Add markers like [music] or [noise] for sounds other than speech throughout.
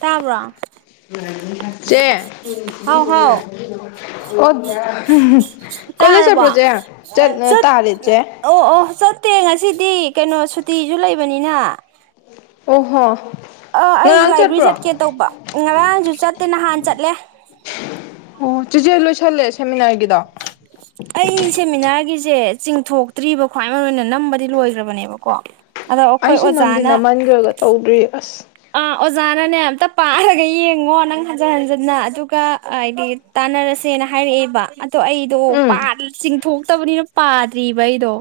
ꯇꯥꯕ꯭ꯔꯣ ꯆꯦ ꯍꯥꯎ ꯍꯥꯎ [unintelligible] ꯀꯣꯂꯦꯖ ꯇꯥꯔꯕꯣ ꯆꯠꯄ꯭ꯔꯣ ꯆꯦ ꯆꯠ ꯇꯨꯠ ꯇꯥꯔꯦ ꯆꯦ ꯑꯣ ꯑꯣ ꯆꯠꯇꯦ ꯉꯁꯤ ꯗꯤ ꯀꯩꯅꯣ ꯁꯨꯇꯤꯁꯨ ꯂꯩꯕꯅꯤꯅ ꯑꯣꯍꯣ ꯑ ꯑꯩꯁꯦ ꯉꯔꯥꯡ ꯂꯥꯏꯕ꯭ꯔꯦꯔꯤ ꯆꯠꯄ꯭ꯔꯣ ꯆꯠꯀꯦ ꯇꯧꯕ ꯉꯔꯥꯡꯁꯨ ꯆꯠꯇꯦ ꯅꯍꯥꯟ ꯆꯠꯂꯦ ꯑꯣ ꯆꯤꯖꯦ ꯂꯣꯏ ꯑꯩ ꯁꯦꯃꯤꯅꯥꯔꯒꯤ ꯖꯦ ꯆꯤꯡꯊꯣꯛꯇ꯭ꯔꯤꯕ ꯈ꯭ꯋꯥꯏ ꯃꯔꯨ ꯑꯣꯏꯅ ꯅꯝꯕꯗꯤ ꯂꯣꯏꯈ꯭ꯔꯕꯅꯦꯕꯀꯣ ꯑꯗꯣ ꯑꯩꯈꯣꯏ ꯑꯩꯁꯨ ꯅꯝꯗꯤ ꯑꯣꯖꯥꯅ ꯅꯝꯃꯟꯈ꯭ꯔꯒ ꯇꯧꯗ꯭ꯔꯤ ꯑꯁ ꯑꯥ ꯑꯣꯖꯅꯅꯦ ꯑꯝꯇ ꯄꯥꯔꯒ ꯌꯦꯡꯉꯣ ꯅꯪ ꯍꯟꯖꯤꯟ ꯍꯟꯖꯤꯟꯅ ꯑꯗꯨꯒ ꯑꯥꯗꯤ ꯇꯥꯅ ꯔꯁꯦꯅ ꯍꯥꯏꯔꯛꯑꯦꯕ ꯑꯗꯣ ꯑꯩ ꯑꯗꯣ ꯎꯝ ꯄꯥꯔ ꯆꯤꯡꯊꯣꯛꯇꯕꯅꯤꯅ ꯄꯥꯗ꯭ꯔꯤꯕ ꯑꯩꯗꯣ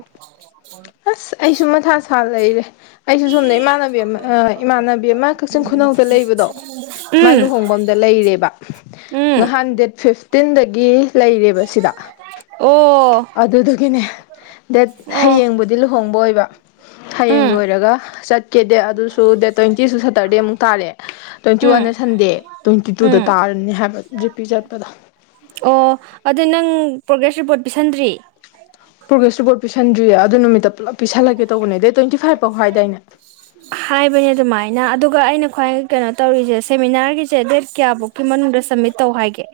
ꯑꯁ ꯑꯩꯁꯨ ꯃꯊꯥ ꯁꯥ ꯂꯩꯔꯦ ꯑꯩꯁꯨ ꯁꯣꯝꯅ ꯏꯃꯥꯟꯅꯕꯤ ꯑꯃ ꯑꯥ ꯏꯃꯥꯟꯅꯕꯤ ꯑꯃ ꯀꯛꯆꯤꯡ ꯈꯨꯅꯧꯗ ꯂꯩꯕꯗꯣ ꯃꯥꯏ ꯎꯝ ꯂꯨꯍꯣꯡꯕ ꯗ ꯂꯩꯔꯦꯕ ꯎꯝ ꯅꯍꯥꯟ ꯗꯦꯠ ꯐꯤꯠꯇꯤꯟꯗ ꯒꯤ ꯂꯩꯔꯦꯕ ꯁꯤꯗ ꯑꯣ ꯑꯗꯨꯗꯨꯒꯤꯅꯦ ꯗꯦꯠ ꯑꯣ ꯍꯌꯦꯡꯕꯨꯗꯤ ꯂꯨꯍꯣꯡꯕ ꯑꯣꯏꯕ ꯍꯌꯦꯡ ꯎꯝ ꯂꯣꯏꯔꯒ ꯀꯦꯗꯦ ꯑꯗꯨꯁꯨ ꯗꯦꯠ ꯇ꯭ꯋꯦꯟꯇꯤꯁꯨ ꯁꯦꯇꯔꯗꯦ ꯑꯃꯨꯛ ꯇꯥꯔꯦ ꯇ꯭ꯋꯦꯟꯇꯤ ꯎꯝ ꯋꯥꯟꯅ ꯁꯟꯗꯦ ꯇ꯭ꯋꯦꯟꯇꯤ ꯇꯨꯗ ꯎꯝ ꯇꯥꯔꯦ ꯅꯤ ꯍꯥꯏꯕ ꯖꯤꯄꯤ ꯆꯠꯄꯗꯣ ꯑꯣ ꯑꯗꯨ ꯅꯪ ꯄ꯭ꯔꯣꯒ꯭ꯔꯦꯁ ꯔꯤꯄꯣꯔꯠ ꯄꯤꯁꯟꯗ꯭ꯔꯤ ꯄ꯭ꯔꯣꯒ꯭ꯔꯦꯁ ꯔꯤꯄꯣꯠ ꯄꯤꯁꯟꯗ꯭ꯔꯤꯌꯦ ꯑꯗꯨ ꯅꯨꯃꯤꯠꯇ ꯄꯨꯂꯞ ꯄꯤꯁꯜꯂꯒꯦ ꯇꯧꯕꯅꯦ ꯗꯦꯠ ꯇ꯭ꯋꯦꯟꯇꯤ ꯐꯥꯏꯚ ꯐꯥꯎ ꯍꯥꯏꯗꯥꯏꯅꯦ ꯍꯥꯏꯕꯅꯦ ꯑꯗꯨꯃꯥꯏꯅ ꯑꯗꯨꯒ ꯑꯩꯅ ꯈ꯭ꯋꯥꯏ ꯀꯩꯅꯣ ꯇꯧꯔꯤꯁꯦ ꯁꯦꯃꯤꯅꯥꯔꯒꯤꯁꯦ ꯗꯦꯠ ꯀꯌꯥꯕꯧꯀꯤ ꯃꯅꯨꯡꯗ ꯁꯕꯃꯤꯠ ꯇꯧ ꯍꯥꯏꯒꯦ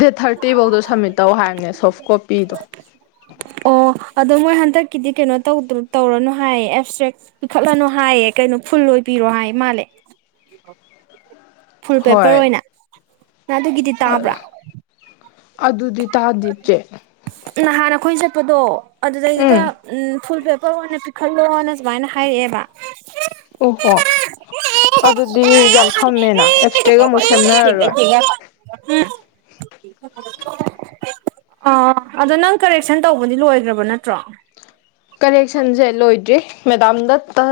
ꯗꯦꯠ ꯊꯥꯔꯇꯤꯐꯧꯗꯣ ꯁꯝꯃꯤꯠ ꯇꯧ ꯍꯥꯏꯝꯅꯦ ꯁꯣꯐ ꯀꯣꯄꯤꯗꯣ ꯑꯣ ꯑꯗꯣ ꯃꯣꯏ ꯍꯟꯗꯛꯀꯤꯗꯤ ꯀꯩꯅꯣ ꯇꯧꯗꯔꯣ ꯇꯧꯔꯅꯨ ꯍꯥꯏꯌꯦ ꯑꯦꯞꯁꯇ꯭ꯔꯦꯛ ꯄꯤꯈꯠꯂꯅꯨ ꯍꯥꯏꯌꯦ ꯀꯩꯅꯣ ꯐꯨꯜ ꯂꯣꯏꯕꯤꯔꯣ ꯍꯥꯏ ꯃꯥꯜꯂꯦ [inaudible] ꯐꯨꯜ ꯄꯦꯄꯔ ꯍꯣꯏ ꯑꯣꯏꯅ ꯅ ꯑꯗꯨꯒꯤꯗꯤ ꯇꯥꯕ꯭ꯔꯥ ꯑꯗꯨꯗꯤ ꯇꯥꯗꯦ ꯆꯦ ꯅꯍꯥꯟ ꯑꯩꯈꯣꯏꯟ ꯆꯠꯄꯗꯣ ꯎꯝ ꯑꯗꯨꯗꯩꯗꯨꯗ ꯎꯝ ꯐꯨꯜ ꯄꯦꯄꯔ ꯑꯣꯏꯅ ꯄꯤꯈꯠꯂꯣꯅ ꯁꯨꯃꯥꯏꯅ ꯍꯥꯏꯔꯛꯑꯦꯕ ꯑꯣ ꯍꯣ ꯑꯗꯨꯗꯤ ꯌꯥꯝ ꯁꯝꯃꯦꯅ ꯑꯦꯞꯁꯇꯦꯛ ꯑꯃꯨꯛ ꯁꯦꯝꯅꯔꯔꯣꯏ [inaudible] ꯑꯥ ꯑꯗꯣ ꯅꯪ ꯀꯔꯦꯛꯁꯟ ꯇꯧꯕꯗꯤ ꯂꯣꯏꯈ꯭ꯔꯕ ꯅꯠꯇ꯭ꯔꯣ ꯀꯔꯦꯛꯁꯟꯁꯦ ꯂꯣꯏꯗ꯭ꯔꯤ ꯃꯦꯗꯥꯝꯗ ꯇ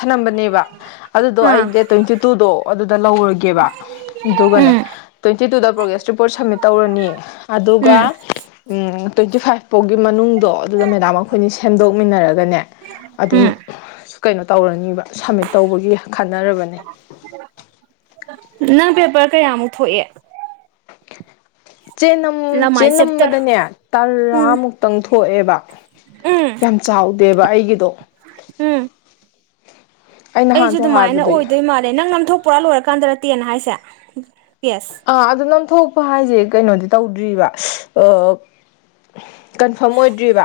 ꯊꯅꯝꯕꯅꯦꯕ ꯑꯗꯨꯗꯣ ꯑꯥ ꯑꯩ ꯗꯦꯠ ꯇ꯭ꯋꯦꯟꯇꯤ ꯇꯨꯗꯣ ꯑꯗꯨꯗ ꯂꯧꯔꯒꯦꯕ ꯑꯗꯨꯒꯅꯦ ꯎꯝ ꯇ꯭ꯋꯦꯟꯇꯤ ꯇꯨꯗ ꯄ꯭ꯔꯣꯒ ꯁꯇ ꯔꯤꯄꯣꯔꯠ ꯁꯞꯃꯤꯠ ꯇꯧꯔꯅꯤ ꯑꯗꯨꯒ ꯎꯝ ꯎꯝ ꯇ꯭ꯋꯦꯟꯇꯤ ꯐꯥꯏꯚ ꯐꯥꯎꯒꯤ ꯃꯅꯨꯡꯗꯣ ꯑꯗꯨꯗ ꯃꯦꯗꯥꯝ ꯑꯩꯈꯣꯏꯅꯤ ꯁꯦꯝꯗꯣꯛꯃꯤꯟꯅꯔꯒꯅꯦ ꯑꯗꯨꯝ ꯎꯝ ꯀꯩꯅꯣ ꯇꯧꯔꯅꯤꯕ ꯁꯝꯃꯤꯠ ꯇꯧꯕꯒꯤ ꯈꯟꯅꯔꯕꯅꯦ ꯅꯪ ꯄꯦꯄꯔ ꯀꯌꯥꯃꯨꯛ ꯊꯣꯛꯑꯦ ꯆꯦꯅꯝ ꯂꯃꯥꯏ ꯆꯦꯞꯇꯔ ꯆꯦꯅꯝꯕꯗꯅꯦ ꯎꯝ ꯇꯔꯥꯃꯨꯛꯇꯪ ꯊꯣꯛꯑꯦꯕ ꯎꯝ ꯌꯥꯝ ꯆꯥꯎꯗꯦꯕ ꯑꯩꯒꯤꯗꯣ ꯎꯝ ꯑꯩ ꯑꯩꯁꯨ ꯅꯍꯥꯟꯁꯨ ꯑꯗꯨꯃꯥꯏꯅ ꯍꯥꯏꯕꯗꯣ ꯑꯣꯏꯗꯣꯏ ꯃꯥꯜꯂꯦ ꯅꯪ ꯅꯝꯊꯣꯛ ꯄꯨꯔꯥ ꯂꯣꯏꯔꯀꯥꯟꯗꯔ ꯇꯦꯟ ꯍꯥꯏꯁꯦ ꯄꯦꯁ ꯑꯥ ꯑꯗꯨ ꯅꯝꯊꯣꯛꯄ ꯍꯥꯏꯁꯦ ꯀꯩꯅꯣꯗꯤ ꯇꯧꯗ꯭ꯔꯤꯕ ꯑꯥ ꯀꯟꯐꯥꯔꯝ ꯑꯣꯏꯗ꯭ꯔꯤꯕ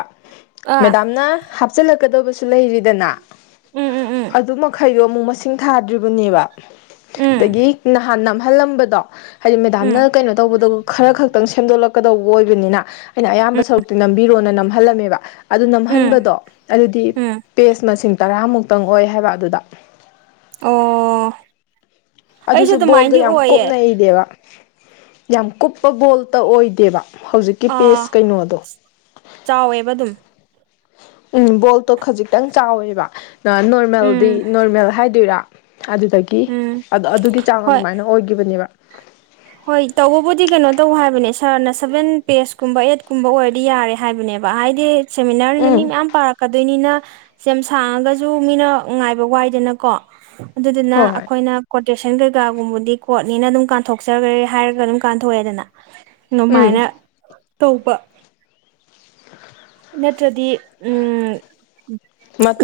ꯑꯥ ꯃꯦꯗꯥꯝꯅ ꯍꯥꯞꯆꯤꯜꯂꯛꯀꯗꯕꯁꯨ ꯂꯩꯔꯤꯗꯅ ꯎꯝ ꯎꯝ ꯎꯝ ꯑꯗꯨ ꯃꯈꯩꯗꯣ ꯑꯃꯨꯛ ꯃꯁꯤꯡ ꯊꯥꯗ꯭ꯔꯤꯕꯅꯦꯕ ꯑꯗꯒꯤ ꯎꯝ ꯅꯍꯥꯟ ꯅꯝꯍꯜꯂꯝꯕꯗꯣ ꯍꯥꯏꯗꯤ ꯃꯦꯗꯥꯝꯅ ꯎꯝ ꯀꯩꯅꯣ ꯇꯧꯕꯗ ꯈꯔ ꯈꯛꯇꯪ ꯁꯦꯝꯗꯣꯛꯂꯛꯀꯗꯧꯕ ꯑꯣꯏꯕꯅꯤꯅ ꯑꯩꯅ ꯑꯌꯥꯝꯕ ꯁꯔꯨꯛꯇꯤ ꯅꯝꯕꯤꯔꯣꯅ ꯅꯝꯍꯜꯂꯝꯃꯦꯕ ꯑꯗꯨ ꯎꯝ ꯅꯝꯍꯟꯕꯗꯣ ꯑꯗꯨꯗꯤ ꯎꯝ ꯄꯦꯁ ꯃꯁꯤꯡ ꯇꯔꯥꯃꯨꯛꯇꯪ ꯑꯣꯏ ꯍꯥꯏꯕ ꯑꯗꯨꯗ ꯑꯣꯑꯣ ꯑꯗꯨꯁꯨ ꯕꯣꯜꯗꯣ ꯌꯥꯝ ꯀꯨꯞꯅꯩꯗꯕ ꯌꯥꯝ ꯀꯨꯞꯄ ꯕꯣꯜꯇ ꯑꯣꯏꯗꯦꯕ ꯍꯧꯖꯤꯛꯀꯤ ꯄꯦꯁ ꯑꯥ ꯀꯩꯅꯣꯗꯣ ꯆꯥꯎꯋꯦꯕ ꯑꯗꯨꯝ ꯎ ꯕꯣꯜꯇꯣ ꯈꯖꯤꯛꯇꯪ ꯆꯥꯎꯋꯦꯕ ꯅꯣꯔꯃꯦꯜꯗꯤ ꯎꯝ ꯅꯣꯔꯃꯦꯜ ꯍꯥꯏꯗꯣꯏꯔꯥ ꯑꯗꯨꯗꯒꯤ ꯎꯝ ꯑꯗꯨꯒꯤ ꯆꯥꯡ ꯍꯣꯏ ꯑꯗꯨꯃꯥꯏꯅ ꯑꯣꯏꯒꯤꯕꯅꯦꯕ ꯍꯣꯏ ꯇꯧꯕꯕꯨꯗꯤ ꯀꯩꯅꯣ ꯇꯧ ꯍꯥꯏꯕꯅꯦ ꯁꯥꯔꯅ ꯁꯚꯦꯟ ꯄꯦꯁꯀꯨꯝꯕ ꯑꯩꯠꯀꯨꯝꯕ ꯑꯣꯏꯔꯗꯤ ꯌꯥꯔꯦ ꯍꯥꯏꯕꯅꯦꯕ ꯕ ꯍꯥꯏꯗꯤ ꯁꯦꯃꯤꯅꯥꯔꯅꯤꯅ ꯃꯤ ꯎꯝ ꯃꯌꯥꯝ ꯄꯥꯔꯛꯀꯗꯣꯏꯅꯤꯅ ꯁꯦꯝ ꯁꯥꯡꯉꯒꯁꯨ ꯃꯤꯅ ꯉꯥꯏꯕ ꯋꯥꯏꯗꯅꯀꯣ ꯑꯗꯨꯗꯨꯅ ꯍꯣꯏ ꯍꯣꯏ ꯑꯩꯈꯣꯏꯅ ꯀꯣꯇꯦꯁꯟ ꯀꯩꯀꯥꯒꯨꯝꯕꯗꯤ ꯀ ꯀꯣꯔꯣꯠꯅꯤꯅ ꯑꯗꯨꯝ ꯀꯥꯟꯊꯣꯛ ꯀꯥꯛꯆꯈ꯭ꯔꯦ ꯍꯥꯏꯔꯒ ꯑꯗꯨꯝ ꯀꯥꯟꯊꯣꯛꯑꯦꯗꯅ ꯎꯝ ꯑꯗꯨꯃꯥꯏꯅ ꯇꯧꯕ ꯅꯠꯇ꯭ꯔꯗꯤ ꯎꯝ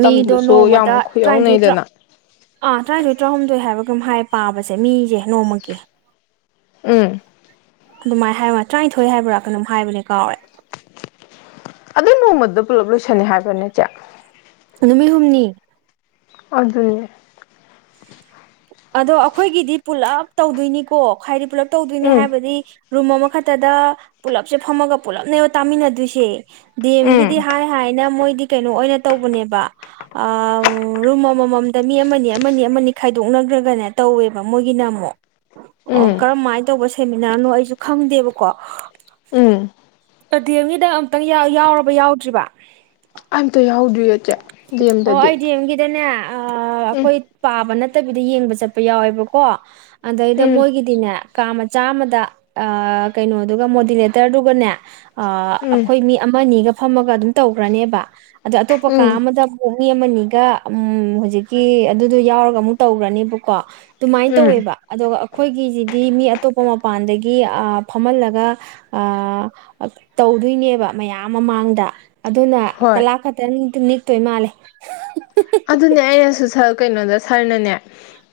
ꯃꯤꯗꯣ ꯅꯣꯡꯃꯗ ꯌꯥꯝ ꯇꯔꯥꯅꯤꯊꯣꯏ ꯇꯔꯥ ꯈꯨꯌꯧꯅꯩꯗꯅ ꯑꯥ ꯇꯔꯥꯅꯤꯊꯣꯏ ꯇꯔꯥꯍꯨꯝꯗꯣꯏ ꯍꯥꯏꯕꯒ ꯍꯥꯏ ꯄꯥꯕꯁꯦ ꯃꯤꯁꯦ ꯅꯣꯡꯃꯒꯤ ꯎꯝ ꯑꯗꯨꯃꯥꯏꯅ ꯍꯥꯏ ꯇꯔꯥꯅꯤꯊꯣꯏ ꯍꯥꯏꯕ꯭ꯔ ꯀꯩꯅꯣꯝ ꯍꯥꯏꯕꯅꯦ ꯀꯥꯎꯔꯦ ꯑꯗꯨ ꯅꯣꯡꯃꯗ ꯄꯨꯜꯂꯞ ꯂꯣꯏꯁꯟꯂꯦ ꯍꯥꯏꯕꯔ ꯅꯦ ꯆꯦ ꯅꯨꯃꯤꯠ ꯍꯨꯝꯅꯤ ꯑꯗꯨꯅꯦ ꯑꯗꯣ ꯑꯩꯈꯣꯏꯒꯤꯗꯤ ꯄꯨꯂꯞ ꯇꯧꯗꯣꯏꯅꯤꯀꯣ ꯍꯥꯏꯗꯤ ꯄꯨꯂꯞ ꯇꯧꯗꯣꯏꯅꯤ ꯎꯝ ꯍꯥꯏꯕꯗꯤ ꯔꯨꯝ ꯑꯃꯈꯛꯇꯗ ꯄꯨꯂꯞꯁꯦ ꯐꯝꯃꯒ ꯄꯨꯜꯂꯞꯅꯦꯕ ꯇꯥꯃꯤꯟꯅꯗꯣꯏꯁꯦ ꯗꯤꯑꯦꯝꯒꯤꯗꯤ ꯎꯝ ꯍꯥꯏ ꯍꯥꯏꯅ ꯃꯣꯏ ꯀꯩꯅꯣ ꯑꯣꯏꯅ ꯇꯧꯕꯅꯦꯕ ꯑ ꯔꯨꯝ ꯑꯃꯃꯝꯗ ꯃꯤ ꯑꯃꯅꯤ ꯈꯥꯏꯗꯣꯛꯅꯈ꯭ꯔ ꯀꯅꯦ ꯇꯧꯋꯦꯕ ꯃꯣꯏꯒꯤꯅ ꯑꯃꯨꯛ ꯑꯣ ꯎꯝ ꯀꯔꯝꯃꯥꯏꯅ ꯇꯧꯕ ꯁꯦꯃꯤꯟꯅꯔꯅꯣ ꯑꯩꯁꯨ ꯈꯪꯗꯦꯕꯀꯣ ꯎꯝ ꯗꯤꯑꯦꯝꯒꯤꯗ ꯑꯃꯨꯛꯇꯪ ꯌꯥꯎꯔꯕ ꯌꯥꯎꯗ꯭ꯔꯤꯕ ꯑꯝꯇ ꯌꯥꯎꯗ꯭ꯔꯤꯌꯦ ꯆꯦ ꯗꯤꯑꯦꯝꯗꯗꯤ ꯑ ꯑꯩꯈꯣꯏ ꯄꯥꯕ ꯅꯠꯇꯕꯤꯗ ꯌꯦꯡꯕ ꯆꯠꯄ ꯌꯥꯎꯋꯦꯕꯀꯣ ꯑꯗꯩꯗ ꯎꯝ ꯃꯣꯏꯒꯤꯗꯤꯅꯦ ꯀꯥ ꯃꯆꯥꯃꯗ ꯀꯩꯅꯣꯗꯨꯒ ꯃꯣꯗꯤꯅꯦꯇꯔꯗꯨꯒꯅꯦ ꯎꯝ ꯑꯩꯈꯣꯏ ꯃꯤ ꯑꯃ ꯑꯅꯤꯒ ꯐꯝꯃꯒ ꯑꯗꯨꯝ ꯇꯧꯈ꯭ꯔꯅꯤꯕ ꯑꯗ ꯑꯇꯣꯞꯄ ꯀꯥ ꯎꯝ ꯑꯃꯗ ꯑꯃꯨꯛ ꯃꯤ ꯑꯃꯅꯤꯒ ꯎꯝ ꯍꯧꯖꯤꯛꯀꯤ ꯑꯗꯨꯗꯣ ꯌꯥꯎꯔꯒ ꯑꯃꯨꯛ ꯇꯧꯈ꯭ꯔꯅꯤꯕꯨ ꯀꯣ ꯑꯗꯨꯃꯥꯏꯅ ꯎꯝ ꯇꯧꯋꯦꯕ ꯑꯗꯨꯒ ꯑꯩꯈꯣꯏꯒꯤꯁꯤꯗꯤ ꯃꯤ ꯑꯇꯣꯞꯄ ꯃꯄꯥꯟꯗꯒꯤ ꯑ ꯐꯝꯍꯜꯂꯒ ꯑ ꯇꯧꯗꯣꯏꯅꯦꯕ ꯃꯌꯥꯝ ꯃꯃꯥꯡꯗ ꯑꯗꯨꯅ ꯍꯣꯏ ꯀꯂꯥꯛ ꯈꯇꯪ ꯅꯤꯛꯇꯣꯏ ꯃꯥꯜꯂꯦ ꯀꯩꯅꯣꯗꯣ ꯁꯥꯔꯅꯅꯦ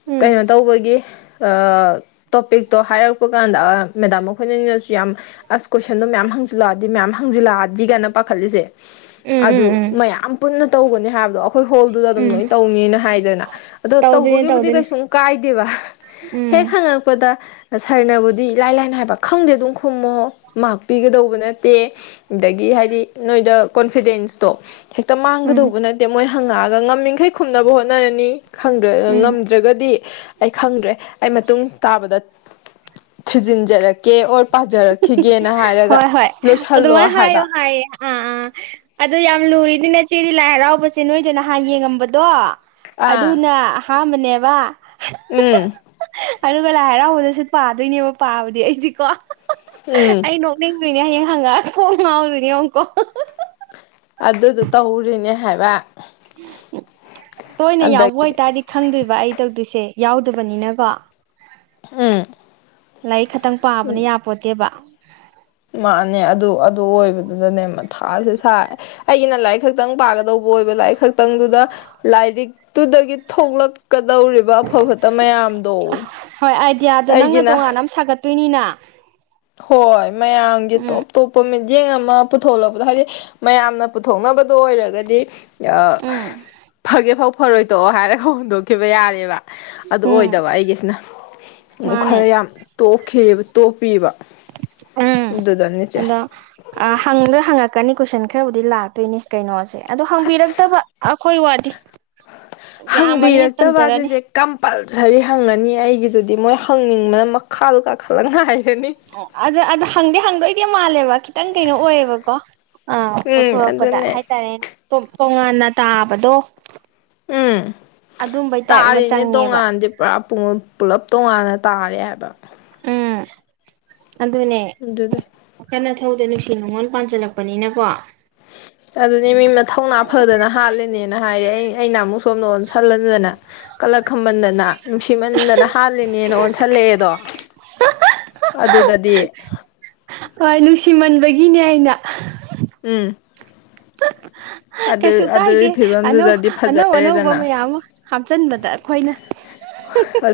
ꯎꯝ ꯀꯩꯅꯣ ꯇꯧꯕꯒꯤ ꯑꯥ ꯇꯣꯄꯤꯛꯇꯣ ꯍꯥꯏꯔꯛꯄ ꯀꯥꯟꯗ ꯃꯦꯗꯥꯝ ꯃꯈꯣꯏꯅꯅꯁꯨ ꯌꯥꯝ ꯑꯁ ꯀꯣꯏꯁꯟꯗꯣ ꯃꯌꯥꯝ ꯍꯪꯕ ꯍꯪꯖꯤꯜꯂꯛꯑꯗꯤ ꯃꯦꯝ ꯍꯪꯖꯤꯜꯂꯛꯑꯗꯤ ꯀꯥꯏꯅ ꯄꯥꯈꯠꯂꯤꯁꯦ ꯎꯝ ꯑꯗꯨ ꯎꯝ ꯎꯝ ꯃꯌꯥꯝ ꯄꯨꯟꯅ ꯇꯧꯒꯅꯤ ꯍꯥꯏꯕꯗꯣ ꯑꯩꯈꯣꯏ ꯍꯣꯜꯗꯨꯗ ꯑꯗꯨꯝ ꯎꯝ ꯂꯣꯏꯅ ꯇꯧꯅꯤꯅ ꯍꯥꯏꯗꯅ ꯑꯗꯣ ꯇꯧꯗꯣꯏꯅꯤ ꯇꯧꯕꯒꯤꯕꯨꯗꯤ ꯇꯧꯗꯣꯏꯅꯤ ꯀꯩꯁꯨꯝ ꯀꯥꯏꯗꯦꯕ ꯍꯦꯛ ꯎꯝ ꯍꯪꯉꯛꯄꯗ ꯁꯔꯅꯕꯨꯗꯤ ꯏꯂꯥꯏ ꯂꯥꯏꯅ ꯍꯥꯏꯕ ꯈꯪꯗꯦ ꯑꯗꯨꯝ ꯈꯨꯝꯃꯣ ꯃꯔꯚ ꯄꯤꯒꯗꯧꯕ ꯅꯠꯇꯦ ꯑꯗꯒꯤ ꯍꯥꯏꯗꯤ ꯅꯣꯏꯗ ꯀꯣꯟꯐꯤꯗꯦꯟꯁꯇꯣ ꯍꯦꯛꯇ ꯎꯝ ꯃꯥꯡꯒꯗꯧꯕ ꯅꯠꯇꯦ ꯃꯣꯏ ꯍꯪꯉꯛꯑꯒ ꯉꯝꯃꯤꯈꯩ ꯈꯨꯝꯅꯕ ꯍꯣꯠꯅꯔꯅꯤ ꯈꯪꯗ꯭ꯔ ꯎꯝ ꯉꯝꯗ꯭ꯔꯒꯗꯤ ꯑꯩ ꯈꯪꯗ꯭ꯔꯦ ꯑꯩ ꯃꯇꯨꯡ ꯇꯥꯕꯗ ꯊꯖꯤꯟꯖꯔꯛꯀꯦ ꯑꯣ ꯍꯣꯏ ꯍꯣꯏ ꯂꯣꯏꯁꯜꯂꯣ ꯑꯗꯨꯃꯥꯏꯅ ꯍꯥꯏꯌꯣ ꯍꯥꯏꯕ ꯍꯥꯏꯌꯦ ꯑꯥ ꯑꯥ ꯑꯗꯨ ꯌꯥꯝ ꯂꯨꯔꯤ ꯑꯗꯨ ꯅꯆꯦꯗꯤ ꯂꯥꯏ ꯍꯔꯥꯎꯕꯁꯦ ꯅꯣꯏꯗ ꯅꯍꯥꯟ ꯌꯦꯡꯉꯝꯕꯗꯣ ꯑꯥ ꯑꯗꯨꯅ ꯑꯍꯟ ꯍꯟ ꯕꯅꯦ ꯕ ꯎꯝ ꯑꯗꯨꯒ ꯂꯥꯏ ꯍꯔꯥꯎꯕꯗꯁꯨ ꯄꯥꯗꯣꯏꯅꯦꯕ ꯄꯥꯕꯗꯤ ꯑꯩꯗꯤꯀꯣ ꯎꯝ ꯑꯩ ꯅꯣꯛꯅꯤꯡ ꯗꯣꯏꯅꯦ ꯍꯌꯦꯡ ꯍꯪꯉꯛ ꯀꯣꯛ ꯉꯥꯎꯗꯣꯏꯅꯦ ꯌꯦꯡꯉꯨꯀꯣ ꯑꯗꯨ ꯗꯨ ꯇꯧ ꯇꯣꯏꯅ ꯌꯥꯎꯕ ꯑꯗꯒꯤ ꯑꯣꯏꯇꯥꯔꯗꯤ ꯈꯪꯗꯣꯏꯕ ꯑꯩꯟꯇꯧ ꯑꯗꯨꯏꯁꯦ ꯌꯥꯎꯗꯕꯅꯤꯅꯀꯣ ꯎꯝ ꯂꯥꯏꯔꯤꯛ ꯈꯛꯇꯪ ꯄꯥꯕꯅ ꯌꯥꯄꯣꯠꯇꯦꯕ ꯃꯥꯅꯦ ꯑꯗꯨ ꯑꯗꯨ ꯑꯣꯏꯕꯗꯨꯗꯅꯦ ꯃꯊꯥꯁꯦ ꯁꯥꯏ ꯑꯩꯒꯤꯅ ꯂꯥꯏꯔꯤꯛ ꯈꯛꯇꯪ ꯄꯥꯒꯗꯧꯕ ꯑꯣꯏꯕ ꯂꯥꯏꯔꯤꯛ ꯈꯛꯇꯪꯗꯨꯗ ꯂꯥꯏꯔꯤꯛꯇꯨꯗꯒꯤ ꯊꯣꯛꯂꯛ ꯀꯗꯧꯔꯤꯕ ꯑꯐ ꯐꯠꯇ ꯃꯌꯥꯝꯗꯣ ꯑꯩꯒꯤꯅ ꯇꯣꯏꯅꯤꯅ ꯍꯣꯏ ꯃꯌꯥꯝꯒꯤ ꯇꯣꯞ ꯇꯣꯞꯄ ꯃꯤꯠ ꯌꯦꯡ ꯑꯃ ꯄꯨꯊꯣꯛꯂꯛꯄꯗꯣ ꯍꯥꯏꯗꯤ ꯃꯌꯥꯝꯅ ꯄꯨꯊꯣꯛꯅꯕꯗꯣ ꯑꯣꯏꯔꯒꯗꯤ ꯌꯥ ꯎꯝ ꯐꯒꯦ ꯐꯧ ꯐꯔꯣꯏ ꯇꯣꯛꯑꯣ ꯍꯥꯏꯔꯒ ꯍꯨꯟꯗꯣꯛꯈꯤꯕ ꯌꯥꯔꯦꯕ ꯑꯗꯨ ꯎꯝ ꯑꯣꯏꯗꯕ ꯑꯩꯒꯤꯁꯤꯅ ꯈꯔ ꯃꯥꯅꯦ ꯌꯥꯝ ꯇꯣꯛꯈꯤ ꯇꯣꯞꯄꯤꯕ ꯎꯝ ꯑꯗꯨꯗꯅꯦ ꯆꯦ ꯑꯗ ꯑ ꯍꯪꯗ ꯍꯪꯉꯛꯀꯅꯤ ꯀꯣꯏꯁꯟ ꯈꯔꯕꯨꯗꯤ ꯂꯥꯛꯇꯣꯏꯅꯦ ꯀꯩꯅꯣꯁꯦ ꯑꯗꯣ ꯑꯁ ꯍꯪꯕꯤꯔꯛꯇꯕ ꯑꯩꯈꯣꯏ ꯋꯥꯗꯤ [inaudible] ꯌꯥꯝꯃꯅꯤꯅ ꯍꯪꯕꯤꯔꯛꯇꯕ ꯇꯟꯖꯔꯅꯤ ꯁꯤꯁꯦ ꯀꯝꯄꯜꯁꯔꯤ ꯍꯪꯉꯅꯤ ꯑꯩꯒꯤꯗꯨꯗꯤ ꯃꯣꯏ ꯍꯪꯅꯤꯡꯕꯅ ꯃꯈꯥꯗꯨ ꯈꯂꯛꯉꯥꯏ ꯑꯣ ꯑꯗ ꯑꯗ ꯍꯪꯗꯤ ꯍꯪꯗꯣꯏꯗꯤ ꯃꯥꯜꯂꯦꯕ ꯈꯤꯇꯪ ꯀꯩꯅꯣ ꯑꯣꯏꯌꯦꯕꯀꯣ ꯑꯥ ꯎꯝ ꯄꯣꯊꯣꯔꯛꯄꯗ ꯑꯗꯨꯅꯦ ꯍꯥꯏꯇꯥꯔꯦ ꯇꯣꯉꯥꯟꯅ ꯇꯥꯕꯗꯣ ꯎꯝ ꯑꯗꯨꯝꯕꯩ ꯇꯥꯏꯞ ꯑꯃ ꯇꯥꯔꯤꯅꯦ ꯆꯪꯉꯦꯕ ꯇꯣꯉꯥꯟꯗꯤ ꯄꯨꯔꯥ ꯄꯨꯡ ꯄꯨꯂꯞ ꯇꯣꯉꯥꯟꯅ ꯇꯥꯔꯦ ꯍꯥꯏꯕ ꯎꯝ ꯑꯗꯨꯅꯦ ꯑꯗꯨꯗꯤ [unintelligible] ꯏꯊꯧꯗ ꯅꯨꯡꯁꯤ ꯅꯨꯡꯉꯣꯟ ꯄꯥꯟꯁꯤꯜꯂꯛꯄꯅꯤꯅꯀꯣ [inaudible] ꯑꯗꯨꯗꯤ ꯃꯤ ꯃꯊꯧꯅ ꯐꯗꯅ ꯍꯥꯠꯂꯤꯅꯦꯅ ꯍꯥꯏꯔꯦ ꯑꯩ ꯑꯩꯅ ꯑꯃꯨꯛ ꯁꯣꯝꯗ ꯑꯣꯟ ꯁꯜꯂꯗꯅ ꯀꯜꯂꯛ ꯈꯝꯕꯟꯗꯅ ꯅꯨꯡꯁꯤꯃꯟꯗꯅ ꯍꯥꯜꯂꯤꯅꯦꯅ ꯑꯣꯟꯁꯜꯂꯛꯑꯦꯗꯣ ꯑꯗꯨꯗꯗꯤ [unintelligible] ꯍꯣꯏ ꯅꯨꯡꯁꯤꯃꯟꯕ ꯕꯤꯗꯦ ꯑꯩꯅ ꯎꯝ ꯑꯗꯨ ꯀꯩꯁꯨ ꯀꯥꯏꯗꯦ ꯑꯗꯨꯒꯤ ꯑꯅꯧ ꯐꯤꯕꯝꯗꯨꯗꯗꯤ ꯑꯅꯧ ꯑꯅꯧꯕ ꯐꯖꯔꯦꯗꯅ ꯃꯌꯥꯝ ꯑꯃ ꯍꯥꯞꯆꯟꯕꯗ ꯑꯩꯈꯣꯏꯅ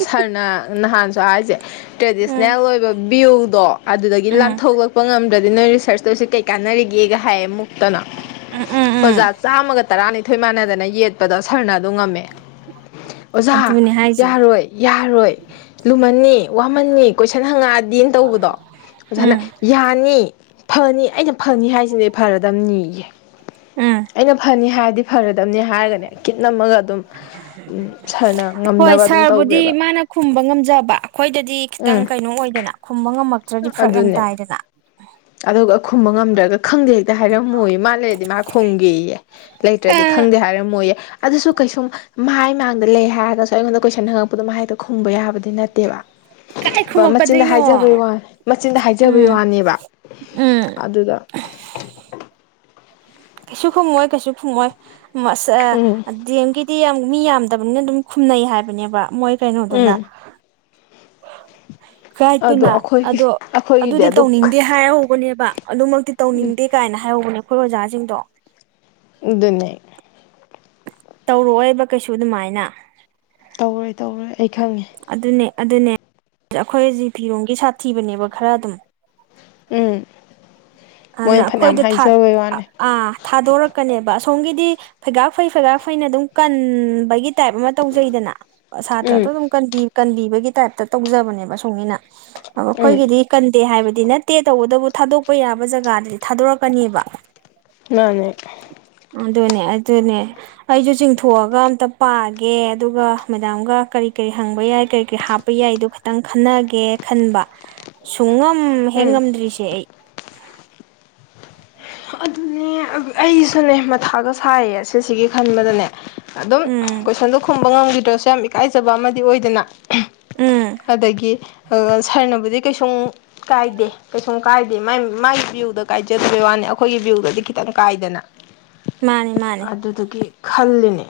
ꯁꯥꯔꯅ ꯅꯍꯥꯟꯁꯨ ꯍꯥꯏꯔꯤꯁꯦ ꯎꯝ ꯇ꯭ꯔꯦꯗꯤꯁꯅꯦꯜ ꯑꯣꯏꯕ ꯚ꯭ꯌꯨꯗꯣ ꯑꯗꯨꯗꯒꯤ ꯎꯝ ꯂꯥꯟꯊꯣꯛꯂꯛꯄ ꯉꯝꯗ꯭ꯔꯗꯤ ꯅꯣꯏ ꯔꯤꯁꯔꯁ ꯇꯧꯔꯤꯁꯦ ꯀꯩ ꯀꯥꯟꯅꯔꯤꯒꯦꯒ ꯍꯥꯏꯌꯦ ꯑꯃꯨꯛ ꯇꯅ ꯎꯝ ꯎꯝ ꯎꯝ ꯑꯣꯖꯥ ꯆꯥꯝꯃꯒ ꯇꯔꯥꯅꯤꯊꯣꯏ ꯃꯥꯟꯅꯗꯅ ꯌꯦꯠꯄꯗꯣ ꯁꯔꯅ ꯑꯗꯨ ꯉꯝꯃꯦ ꯑꯣꯖꯥ ꯑꯗꯨꯅꯦ ꯍꯥꯏꯁꯦ ꯌꯥꯔꯣꯏ ꯌꯥꯔꯣꯏ ꯂꯨꯃꯟꯅꯤ ꯋꯥꯃꯟꯅꯤ ꯀꯣꯏꯁꯟ ꯍꯪꯉꯛꯑ ꯗꯤꯌꯦ ꯇꯧꯕꯗꯣ ꯑꯣꯖꯥꯅ ꯎꯝ ꯌꯥꯅꯤ ꯐꯅꯤ ꯑꯩꯅ ꯐꯅꯤ ꯍꯥꯏꯁꯤꯅꯦ ꯐꯔꯗꯝꯅꯦ ꯌꯦ ꯎꯝ ꯗꯝꯅꯦ ꯍꯥꯏꯔꯒꯅꯦ ꯀꯤꯠ ꯅꯝꯃꯒ ꯑꯗꯨꯝ ꯁꯥꯔꯅ ꯍꯣꯏ ꯉꯝꯅꯕ ꯑꯗꯨꯝ ꯁꯔꯕꯨꯗꯤ ꯇꯧꯈ꯭ꯔꯦꯕ ꯃꯥꯅ ꯈꯨꯝꯕ ꯉꯝꯖꯕ ꯑꯩꯈꯣꯏꯗꯗꯤ ꯈꯤꯇꯪ ꯎꯝ ꯀꯩꯅꯣ ꯑꯣꯏ ꯗꯦꯅ ꯈꯨꯝꯕ ꯉꯝꯃꯛꯇ꯭ꯔꯗꯤ ꯐꯔꯛ ꯌꯥꯝ ꯑꯗꯨꯅꯦ ꯇꯥꯏꯗꯅ ꯑꯗꯨꯒ ꯈꯨꯝꯕ ꯉꯝꯗ꯭ꯔꯒ ꯈꯪꯗꯦ ꯍꯦꯛꯇ ꯍꯥꯏꯔꯝꯃꯣꯌꯦ ꯃꯥ ꯂꯩꯔꯗꯤ ꯃꯥ ꯈꯣꯝꯒꯦꯌꯦ ꯂꯩꯇ꯭ꯔꯗꯤ ꯈꯪꯗꯦ ꯍꯥꯏꯔꯝꯃꯣꯌꯦ ꯑꯗꯨꯁꯨ ꯀꯩꯁꯨꯝ ꯃꯥ ꯑꯩ ꯃꯥꯡꯗ ꯂꯩ ꯍꯥꯏꯔꯒꯁꯨ ꯑꯩꯉꯣꯟꯗ ꯀꯣꯏꯁꯟ ꯍꯉꯛꯄꯗꯣ ꯃ ꯍꯥꯏꯗꯣ ꯈꯨꯝꯕ ꯌꯥꯕꯗꯤ ꯅꯠꯇꯦꯕ ꯀꯥꯏ ꯄ ꯃꯆꯤꯟꯗ ꯈꯨꯝꯃꯛꯀꯗꯣꯏꯅꯣ ꯍꯥꯏꯖꯕꯩ ꯋꯥꯅꯦ ꯃꯆꯤꯟꯗ ꯍꯥꯏꯖꯕꯩ ꯎꯝ ꯋꯥꯅꯦꯕ ꯎꯝ ꯑꯗꯨꯗ ꯀꯩꯁꯨ ꯈꯨꯝꯃꯛꯑꯣꯏ ꯀꯩꯁꯨ ꯈꯨꯝꯃꯛꯑꯣꯏ ꯎꯝ ꯑꯁ ꯎꯝ ꯑ ꯗꯤ ꯑꯦꯝꯒꯤꯗꯤ ꯌꯥꯝ ꯃꯤ ꯌꯥꯝꯗꯕꯅꯤꯅ ꯑꯗꯨꯝ ꯈꯨꯝꯅꯩ ꯍꯥꯏꯕꯅꯦꯕ ꯃꯣꯏ ꯀꯩꯅꯣꯗꯨꯅ ꯎꯝ ꯑꯗꯣ ꯥꯒꯥꯏꯠꯇꯨꯅ ꯑꯩꯈꯣꯏꯒꯤ ꯑꯗꯣ ꯑꯩꯈꯣꯏꯒꯤꯗꯤ ꯑꯗꯨꯗꯤ ꯑꯗꯨ ꯇꯧꯅꯤꯡꯗꯦ ꯍꯥꯏꯍꯧꯕꯅꯦꯕ ꯑꯗꯨꯃꯛꯇꯤ ꯇꯧꯅꯤꯡꯗꯦ ꯀꯥꯏꯅ ꯍꯥꯏꯍꯧꯕꯅꯦ ꯑꯩꯈꯣꯏ ꯑꯣꯖꯥꯁꯤꯡꯗꯣ ꯑꯗꯨꯅꯦ ꯇꯧꯔꯛꯑꯣꯏꯕ ꯀꯩꯁꯨ ꯑꯗꯨꯃꯥꯏꯅ ꯇꯧꯔꯣꯏ ꯇꯧꯔꯣꯏ ꯑꯩ ꯈꯪꯉꯦ ꯑꯗꯨꯅꯦ ꯑꯗꯨꯅꯦ ꯑꯩꯈꯣꯏ ꯖꯤ ꯐꯤꯥꯥꯄꯤ ꯔꯣꯝꯒꯤ ꯁꯥꯊꯤꯕꯅꯦꯕ ꯈꯔ ꯑꯗꯨꯝ ꯎꯝ ꯍꯥꯟꯅ ꯃꯣꯏꯅ ꯐꯅꯌꯥꯝ ꯑꯩꯈꯣꯏꯗ ꯊꯥ ꯍꯥꯏꯖꯕꯩ ꯋꯥꯅꯦ ꯑꯥ ꯊꯥꯗꯣꯔꯛꯀꯅꯦꯕ ꯑꯁꯣꯝ ꯁꯣꯝꯒꯤꯗꯤ ꯐꯩꯒꯥꯛ ꯐꯩ ꯐꯩꯒꯥꯛ ꯐꯩꯅ ꯑꯗꯨꯝ ꯀꯟꯕꯒꯤ ꯇꯥꯏꯞ ꯑꯃ ꯇꯧꯖꯩꯗꯅ ꯎꯝ ꯁꯥꯇ꯭ꯔꯗꯣ ꯑꯗꯨꯝ ꯀꯟꯕꯤ ꯀꯟꯕꯤꯕꯒꯤ ꯇꯥꯏꯞꯇ ꯇꯧꯖꯕꯅꯦꯕ ꯑꯁꯣꯝꯒꯤꯅ ꯎꯝ ꯑꯩꯈꯣꯏꯒꯤꯗꯤ ꯀꯟꯗꯦ ꯍꯥꯏꯕꯗꯤ ꯅꯠꯇꯦ ꯇꯧꯕꯇꯕꯨ ꯊꯥꯗꯣꯛꯄ ꯌꯥ ꯕꯖꯒꯗꯗꯤ ꯊꯥꯗꯣꯔꯛꯀꯅꯤꯕ ꯃꯥꯅꯦ ꯑꯗꯨꯅꯦ ꯑꯗꯨꯅꯦ ꯑꯩꯁꯨ ꯆꯤꯡꯊꯣꯛꯑꯒ ꯑꯝꯇ ꯄꯥꯒꯦ ꯑꯗꯨꯒ ꯃꯦꯗꯥꯝꯒ ꯀꯔꯤ ꯀꯔꯤ ꯍꯪꯕ ꯌꯥꯏ ꯀꯩꯀꯩ ꯍꯥꯞꯄ ꯌꯥꯢꯗꯣ ꯈꯇꯪ ꯈꯟꯅꯒꯦ ꯈꯟꯕ ꯁꯨꯡꯉꯝ ꯎꯝ ꯍꯦꯛ ꯉꯝꯗ꯭ꯔꯤꯁꯦ ꯑꯩ ꯑꯗꯨꯅꯦ ꯑꯩꯁꯨꯅꯦ ꯃꯊꯥꯒ ꯁꯥꯏꯌꯦ ꯑꯁꯤꯁꯤꯒꯤ ꯈꯟꯕꯗꯅꯦ ꯑꯗꯨꯝ ꯎꯝ ꯀꯣꯏꯁꯟꯗꯣ ꯈꯨꯝꯕ ꯉꯝꯈꯤꯗ꯭ꯔꯁꯨ ꯌꯥꯝ ꯏꯀꯥꯏꯖꯕ ꯑꯃꯗꯤ ꯑꯣꯏꯗꯅ ꯎꯝ ꯑꯗꯒꯤ ꯑ ꯁꯔꯅꯕꯨꯗꯤ ꯀꯩꯁꯨꯝ ꯀꯥꯏꯗꯦ ꯀꯩꯁꯨꯝ ꯀꯥꯏꯗꯦ ꯃꯥꯢ ꯃꯒꯤ ꯚ꯭ꯌꯨꯗ ꯀꯥꯏꯖ ꯕꯩ ꯋꯥꯅꯦ ꯑꯩꯈꯣꯏꯒꯤ ꯚ꯭ꯌꯨꯗꯗꯤ ꯈꯤꯇꯪ ꯀꯥꯏꯗꯅ ꯃꯥꯅꯦ ꯃꯥꯅꯦ ꯑꯗꯨꯗꯨꯒꯤ ꯈꯜꯂꯤꯅꯦ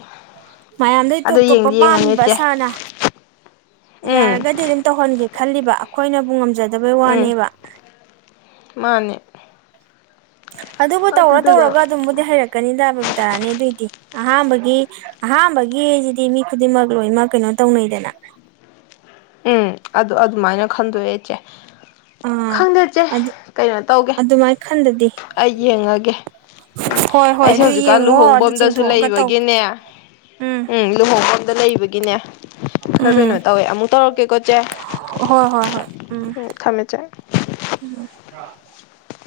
ꯃꯌꯥꯝꯗꯩ ꯇꯣꯞ ꯑꯗꯣ ꯇꯣꯞꯄ ꯌꯦꯡꯗꯤ ꯌꯦꯡꯉꯅꯤ ꯄꯥꯝꯃꯤꯕ ꯏꯆꯦ ꯁꯥꯔꯅ ꯎꯝ ꯌꯥꯔꯒꯗꯤ ꯑꯗꯨꯝ ꯇꯧꯍꯟꯒꯦ ꯈꯜꯂꯤꯕ ꯑꯩꯈꯣꯏꯅꯕꯨ ꯉꯝꯖ ꯗꯕꯩ ꯎꯝ ꯋꯥꯅꯦꯕ ꯃꯥꯅꯦ ꯑꯗꯨꯕꯨ ꯇꯧꯔ ꯑꯗꯨꯗꯨꯗ ꯇꯧꯔꯒ ꯑꯗꯨꯝꯕꯨꯗꯤ ꯍꯩꯔꯛꯀꯅꯤꯗ ꯕꯕꯤꯇꯔꯥꯅꯤ ꯑꯗꯨꯏꯗꯤ ꯑꯍꯥꯝꯕꯒꯤ ꯑꯍꯥꯝꯕꯒꯤꯁꯤꯗꯤ ꯃꯤ ꯈꯨꯗꯤꯡꯃꯛ ꯂꯣꯏꯅꯃꯛ ꯀꯩꯅꯣ ꯇꯧꯅꯩꯗꯅ ꯎꯝ ꯑꯗꯨ ꯑꯗꯨꯃꯥꯏꯅ ꯈꯟꯗꯣꯛꯑꯦ ꯆꯦ ꯑꯥ ꯈꯪꯗꯦ ꯆꯦ ꯑꯗꯨ ꯀꯩꯅꯣ ꯇꯧꯒꯦ ꯑꯗꯨꯃꯥꯏꯅ ꯈꯟꯗꯗꯤ ꯑꯩ ꯌꯦꯡꯉꯒꯦ ꯎꯝ ꯍꯣꯏ ꯍꯣꯏ ꯑꯩꯁꯦ ꯑꯗꯨ ꯍꯧꯖꯤꯛꯀꯥꯟ ꯌꯦꯡꯉꯣ ꯑꯗꯨ ꯂꯨꯍꯣꯡꯐꯝꯗꯁꯨ ꯆꯤꯡꯊꯣꯛꯑꯒ ꯇꯧ ꯂꯩꯕꯒꯤꯅꯦ ꯎꯝ ꯂꯨꯍꯣꯡꯐꯝꯗ ꯂꯩꯕꯒꯤꯅꯦ ꯈꯔ ꯎꯝ ꯀꯩꯅꯣ ꯇꯧꯋꯦ ꯑꯃꯨꯛ ꯇꯧꯔꯛꯀꯦꯀꯣ ꯆꯦ ꯍꯣꯏ ꯍꯣꯏ ꯍꯣꯏ ꯎꯝ ꯊꯝꯃꯦ ꯆꯦ [unintelligible]